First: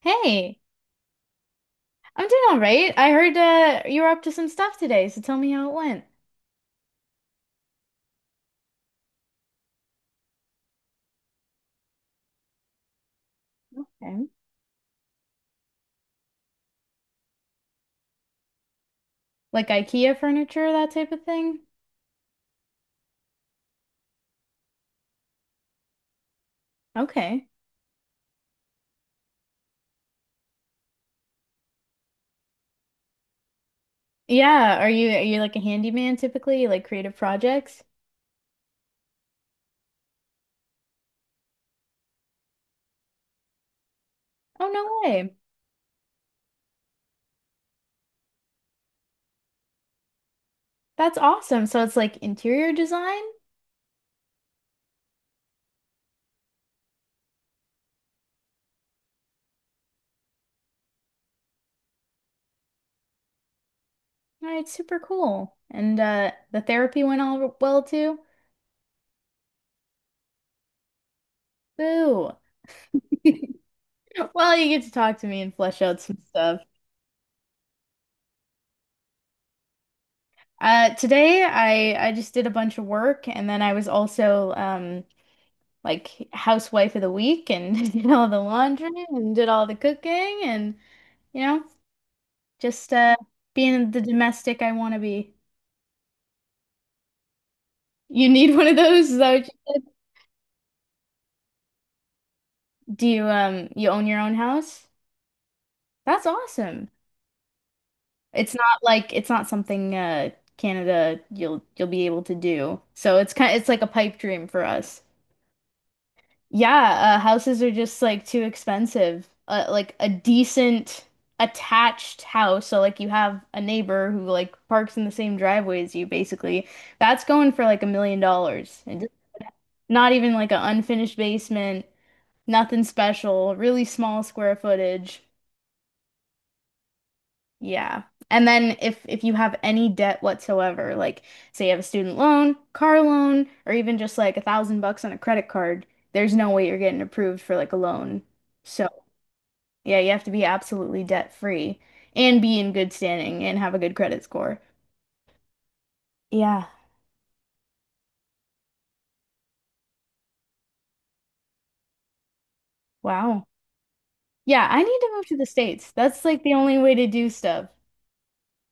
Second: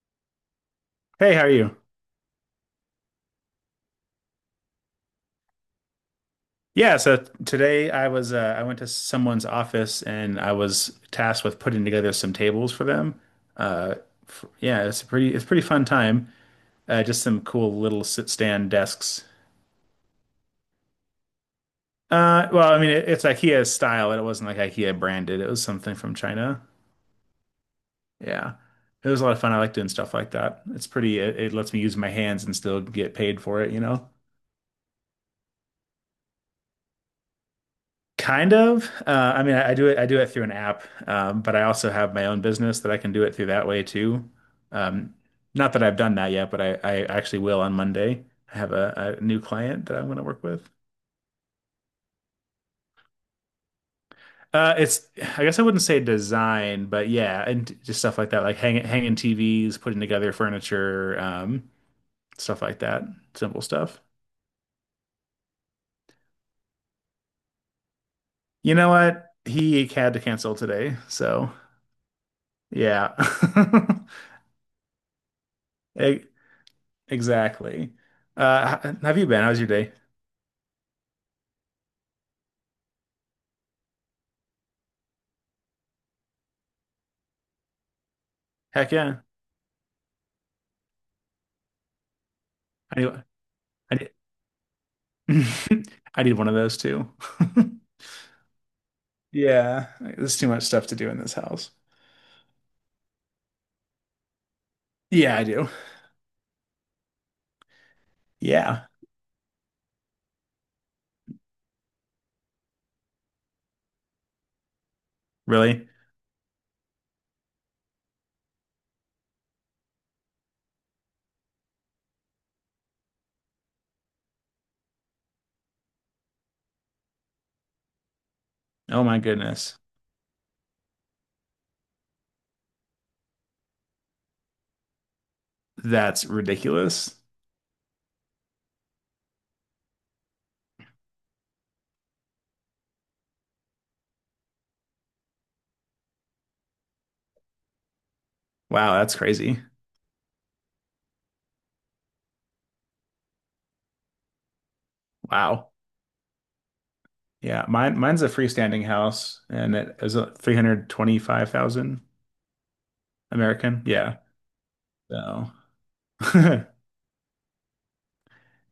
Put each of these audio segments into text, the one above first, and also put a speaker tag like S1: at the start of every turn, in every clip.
S1: Hey,
S2: Hey, how are you?
S1: I'm doing all right. I heard you were up to some stuff today, so tell me how it went.
S2: Yeah, so today I was I went to someone's office and I was tasked with putting together some tables for them. Uh,
S1: Okay.
S2: f Yeah, it's a pretty fun time. Just some cool little sit stand desks.
S1: Like IKEA furniture, that type of thing.
S2: Well, I mean it's IKEA style, but it wasn't like IKEA branded. It was something from China.
S1: Okay.
S2: Yeah, it was a lot of fun. I like doing stuff like that. It lets me use my hands and still get paid for it, you know?
S1: Yeah, are you like a handyman typically? You like creative projects?
S2: Kind of. I mean, I do it. I do it through an app, but I also have my own business that I can do it through that way too.
S1: Oh, no
S2: Um,
S1: way.
S2: not that I've done that yet, but I actually will on Monday. I have a new client that I'm going to work with.
S1: That's awesome. So it's like interior design?
S2: It's. I guess I wouldn't say design, but yeah, and just stuff like that, like hanging TVs, putting together furniture, stuff like that. Simple stuff.
S1: All right, super cool. And the therapy went all well too?
S2: You know what? He had to cancel today, so
S1: Boo.
S2: yeah.
S1: Well, you get to talk to me and flesh out some
S2: It,
S1: stuff.
S2: Exactly. Have you been? How's your day?
S1: Today I just did a bunch of work, and then I was also like housewife of the week and did all the laundry
S2: Heck yeah.
S1: and did all the cooking and you know just
S2: I need,
S1: being the
S2: I
S1: domestic I want to be.
S2: need, I need one of those too.
S1: You need one of those? Is that what you
S2: Yeah,
S1: said?
S2: there's too much stuff to do in this house.
S1: Do you you own your own house?
S2: Yeah, I do.
S1: That's awesome. It's not
S2: Yeah,
S1: like it's not something Canada you'll be able to do. So it's kind it's like a pipe dream for us.
S2: really?
S1: Yeah, houses are just like too expensive. Like a decent attached house, so like you have a neighbor who like parks in the same driveway as you, basically. That's going for like $1 million. And
S2: Oh
S1: just
S2: my goodness.
S1: not even like an unfinished basement, nothing special, really small square footage.
S2: That's ridiculous.
S1: Yeah. And then if you have any debt whatsoever, like say you have a student loan, car loan, or even just like 1,000 bucks on a credit card, there's no way you're getting approved for like a loan. So
S2: Wow, that's crazy.
S1: yeah, you have to be absolutely debt free and be in good standing and have a good credit score.
S2: Wow.
S1: Yeah.
S2: Yeah, mine's a freestanding house and it is a 325,000
S1: Wow.
S2: American. Yeah.
S1: Yeah, I need to move to the
S2: So,
S1: States. That's like the only way to do stuff.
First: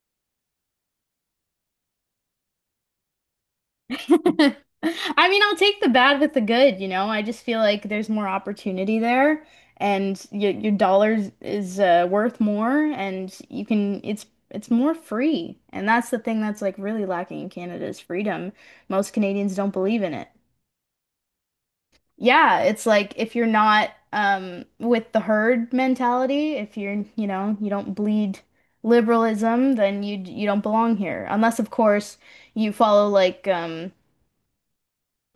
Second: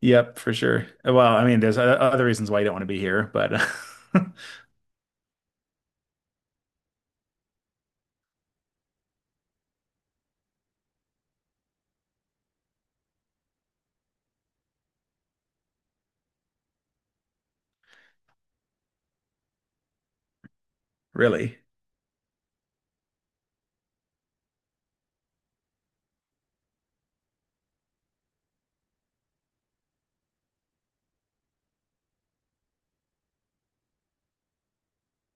S2: yep, for sure. Well, I mean, there's other reasons why you don't want to be here, but
S1: I mean, I'll take the bad with the good, you know. I just feel like there's more opportunity there, and your dollars is worth more, and you can it's more free. And that's the thing that's like really lacking in Canada is freedom. Most Canadians don't believe in it.
S2: really.
S1: Yeah, it's like if you're not with the herd mentality, if you're, you know, you don't bleed liberalism, then you don't belong here. Unless, of course, you follow like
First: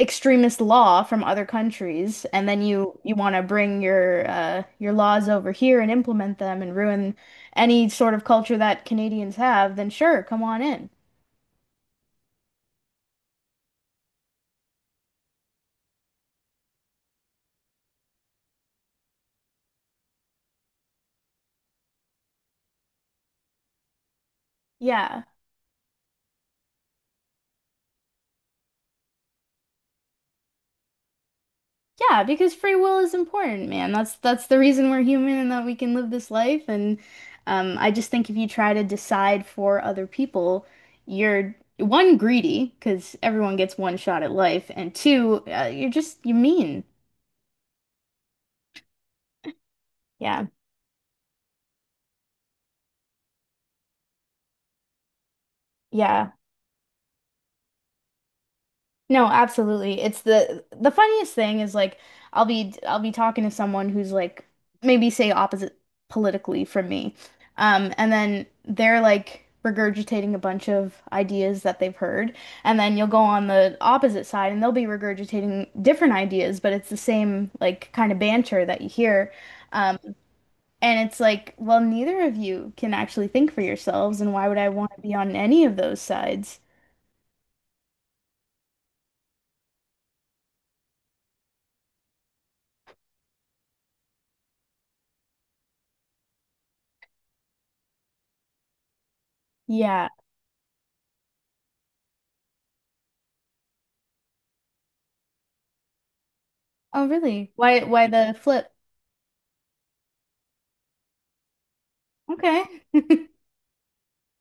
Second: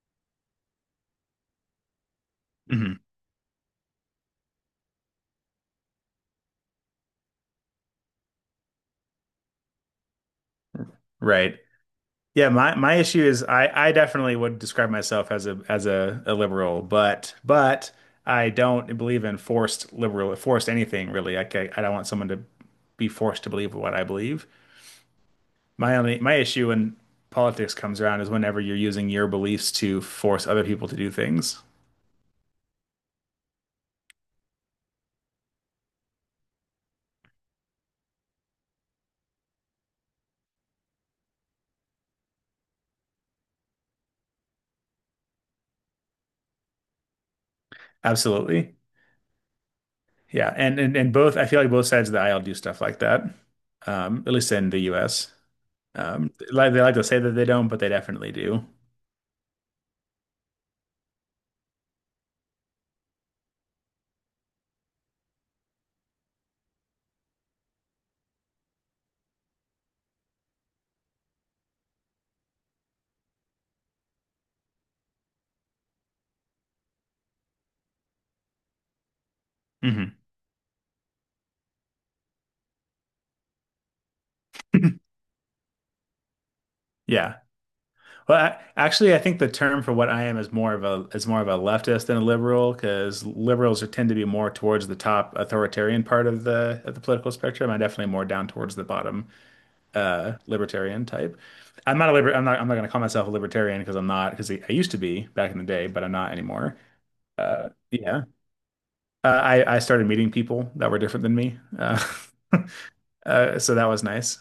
S1: extremist law from other countries, and then you
S2: Mhm.
S1: you want to bring your laws over here and implement them and ruin any sort of culture that Canadians have, then sure, come on in.
S2: Right. Yeah, my issue is I definitely would describe myself as a liberal, but I don't believe in forced anything really. Like I don't want someone to be forced to believe what I believe.
S1: Yeah.
S2: My issue when politics comes around is whenever you're using your beliefs to force other people to do things.
S1: Yeah, because free will is important, man. That's the reason we're human and that we can live this life. And I just think if you try to decide for other people, you're one greedy because everyone gets one shot at life, and two, you're just you're mean.
S2: Absolutely.
S1: Yeah,
S2: Yeah, and both I feel like both sides of the aisle do stuff like that. At least in the US.
S1: yeah.
S2: Like they like to say that they don't, but they definitely do.
S1: No, absolutely. It's the funniest thing is like I'll be talking to someone who's like maybe say opposite politically from me. And then they're like regurgitating a bunch of ideas that they've heard, and then you'll go on the opposite side and they'll be regurgitating different ideas, but it's the same like kind of banter that you hear. Um,
S2: Mhm.
S1: and it's like, well, neither of you can actually think for yourselves, and why would I want to be on any of those sides?
S2: Yeah. Well, actually, I think the term for what I am is more of a is more of a leftist than a liberal because liberals are, tend to be more towards the top authoritarian part of the political spectrum. I'm definitely more down towards the bottom
S1: Yeah.
S2: libertarian type. I'm not going to call myself a libertarian because I'm not because I used to be back in the day, but I'm not anymore.
S1: Oh, really?
S2: Uh,
S1: Why
S2: yeah.
S1: the flip?
S2: I started meeting people that were different than me,
S1: Okay.
S2: so that was nice.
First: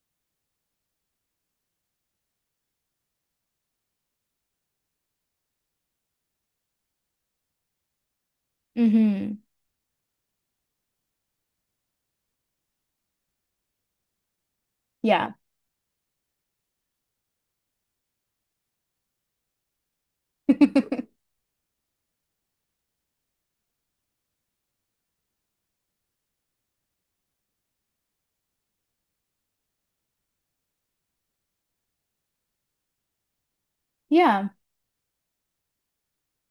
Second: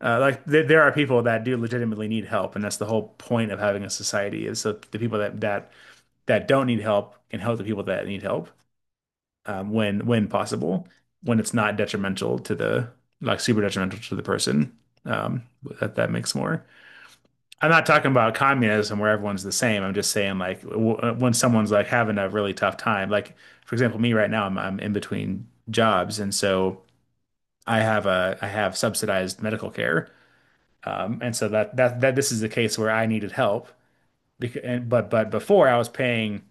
S2: Like there are people that do legitimately need help, and that's the whole point of having a society is so the people that don't need help can help the people that need help
S1: Mm-hmm.
S2: when possible, when it's not detrimental to the like super detrimental to the person.
S1: Yeah.
S2: Um, that that makes more. I'm not talking about communism where everyone's the same. I'm just saying like w when someone's like having a really tough time, like for example, me right now, I'm in between jobs, and so I have subsidized medical care. And so that that that this is the case where I needed help
S1: Yeah.
S2: because and, but before I was paying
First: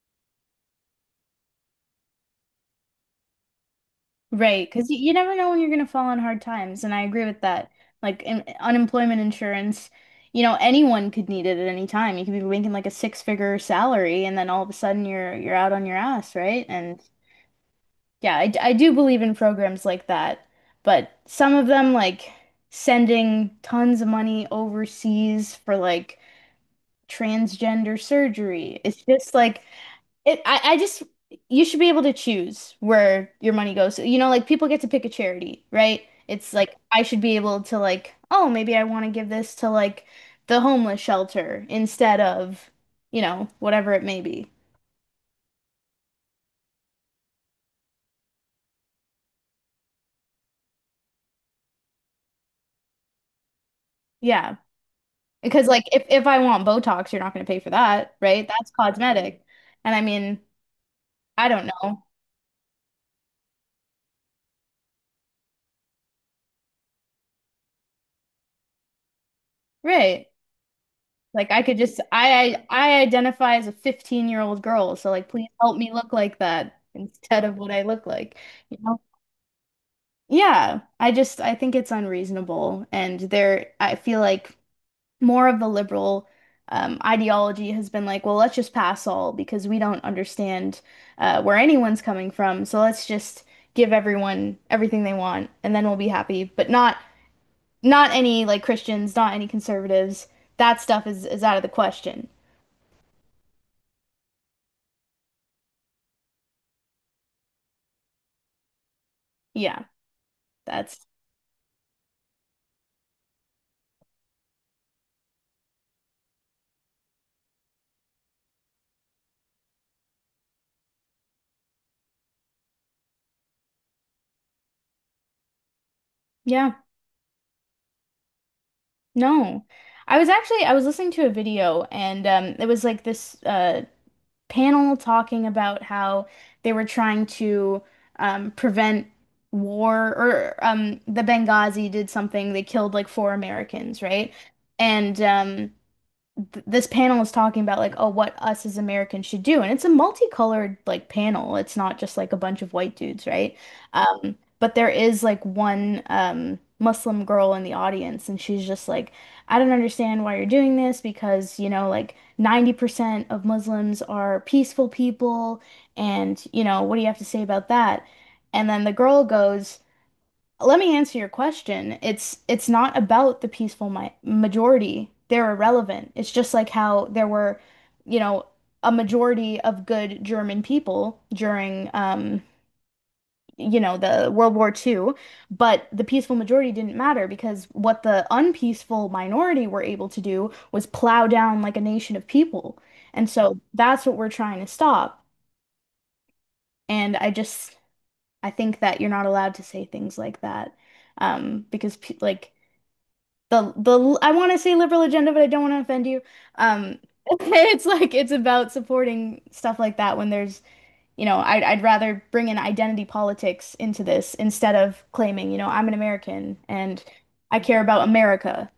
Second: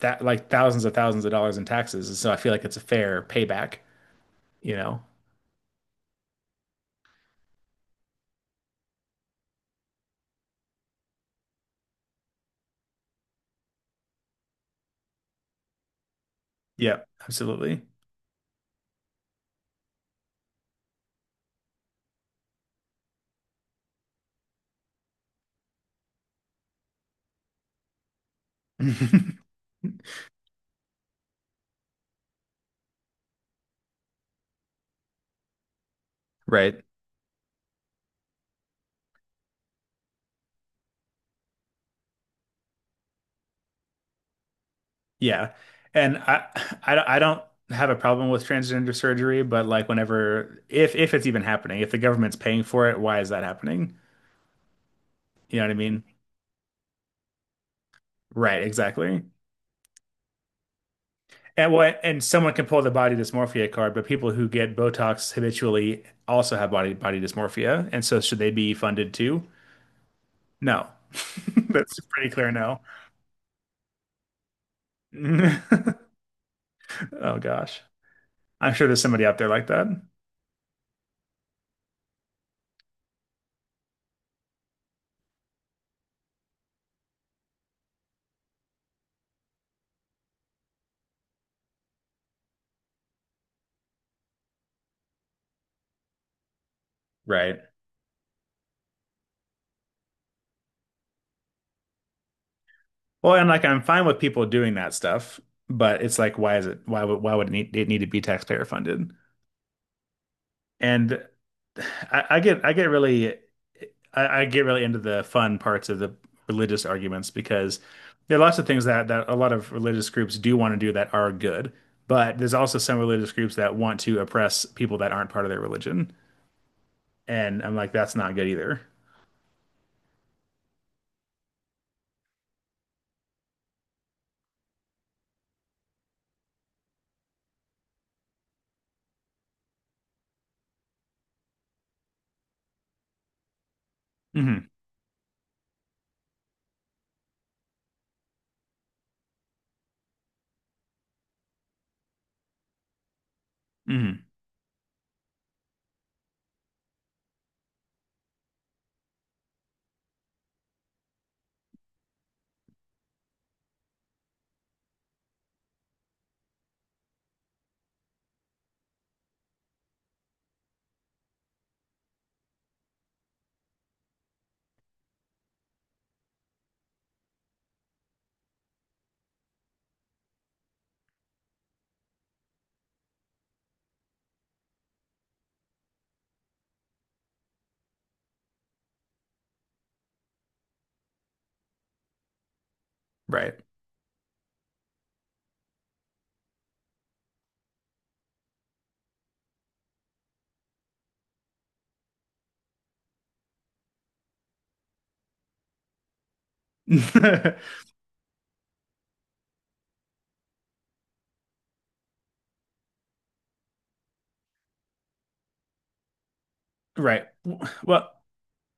S2: that like thousands of dollars in taxes, and so I feel like it's a fair payback,
S1: Right.
S2: you
S1: Because
S2: know?
S1: you never know when you're going to fall on hard times. And I agree with that. Like in, unemployment insurance, you know, anyone could need it at any time. You could be making like a six-figure salary, and then all of a sudden you're out on your ass, right? And
S2: Yeah, absolutely.
S1: yeah, I do believe in programs like that. But some of them like sending tons of money overseas for like transgender surgery. It's just like I just, you should be able to choose where your money goes. You know, like people get to pick a charity, right? It's like
S2: Right.
S1: I should be able to like, oh, maybe I want to give this to like the homeless shelter instead of, you know, whatever it may be.
S2: Yeah. And I don't have a problem with transgender surgery, but like whenever if it's even happening, if the government's paying for it, why is that happening?
S1: Yeah.
S2: You know
S1: Because
S2: what I
S1: like
S2: mean?
S1: if I want Botox, you're not going to pay for that, right?
S2: Right,
S1: That's
S2: exactly.
S1: cosmetic. And I mean, I don't
S2: And what
S1: know.
S2: and someone can pull the body dysmorphia card, but people who get Botox habitually also have body dysmorphia. And so should they be funded too?
S1: Right.
S2: No.
S1: Like I could just
S2: That's pretty clear no.
S1: I identify as a 15-year-old girl, so like please help me look like that
S2: Oh
S1: instead of what
S2: gosh.
S1: I look like.
S2: I'm sure there's somebody out there like that.
S1: Yeah, I just I think it's unreasonable, and there I feel like more of the liberal ideology has been like, well, let's just pass all because we don't understand where anyone's coming from, so let's just give everyone everything they want, and then we'll be happy. But not
S2: Right.
S1: not any like Christians, not any conservatives. That stuff is out of the question.
S2: Well, and like I'm fine with people doing that stuff, but it's like why would it need to be taxpayer funded?
S1: Yeah, that's
S2: And I, I get I get really I get really into the fun parts of the religious arguments because there are lots of things that that a lot of religious groups do want to do that are good, but there's also some religious groups that want to oppress people that aren't part of their religion.
S1: yeah,
S2: And I'm like, that's not good either.
S1: no. I was actually I was listening to a video, and it was like this panel talking about how they were trying to prevent war, or the Benghazi did something. They killed like four Americans, right?
S2: Hmm.
S1: And th this panel is talking about like, oh, what us as Americans should do, and it's a multicolored like panel. It's not just like a bunch of white dudes, right?
S2: Hmm.
S1: But there is like one Muslim girl in the audience, and she's just like, I don't understand why you're doing this because, you know, like 90% of Muslims are peaceful people, and you know, what do you have to say about that? And then the girl goes, let me answer your question. It's not about the peaceful mi majority. They're irrelevant. It's just like how there were, you know, a majority of good German people during you know, the World War II, but the peaceful majority didn't matter because what the unpeaceful minority were able to do was plow down like a nation of people. And
S2: Right.
S1: so that's what we're trying to stop. And I just I think that you're not allowed to say things like that because like the I want to say liberal agenda, but I don't want to offend you. Um, it's like it's about supporting stuff like that when there's, you know, I'd rather bring in identity politics into this instead of claiming, you know, I'm an American and
S2: Right.
S1: I care about
S2: Well,
S1: America.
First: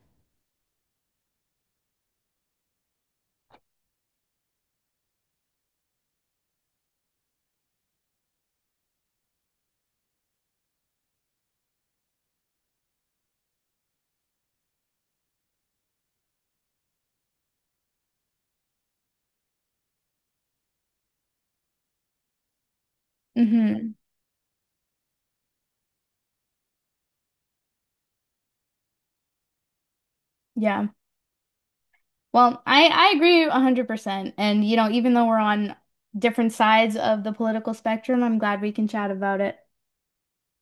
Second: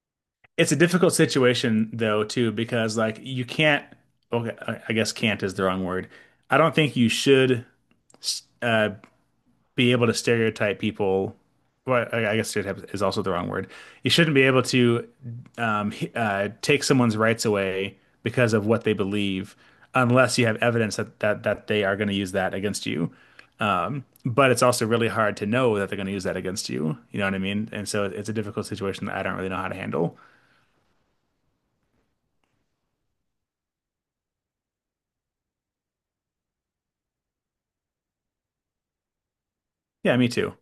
S2: it's a difficult situation though too because like you can't okay, I guess can't is the wrong word. I don't think you should uh be able to stereotype people. Well, I guess stereotype is also the wrong word. You shouldn't be able to take someone's rights away because of what they believe, unless you have evidence that they are going to use that against you.
S1: Hmm.
S2: But it's also really hard to know that they're going to use that against you. You know what I mean? And so it's a difficult situation that I don't really know how to handle.
S1: Yeah. Well, I agree 100%. And you know, even though we're on different sides of the political spectrum, I'm glad we can chat about it.
S2: Yeah, me too.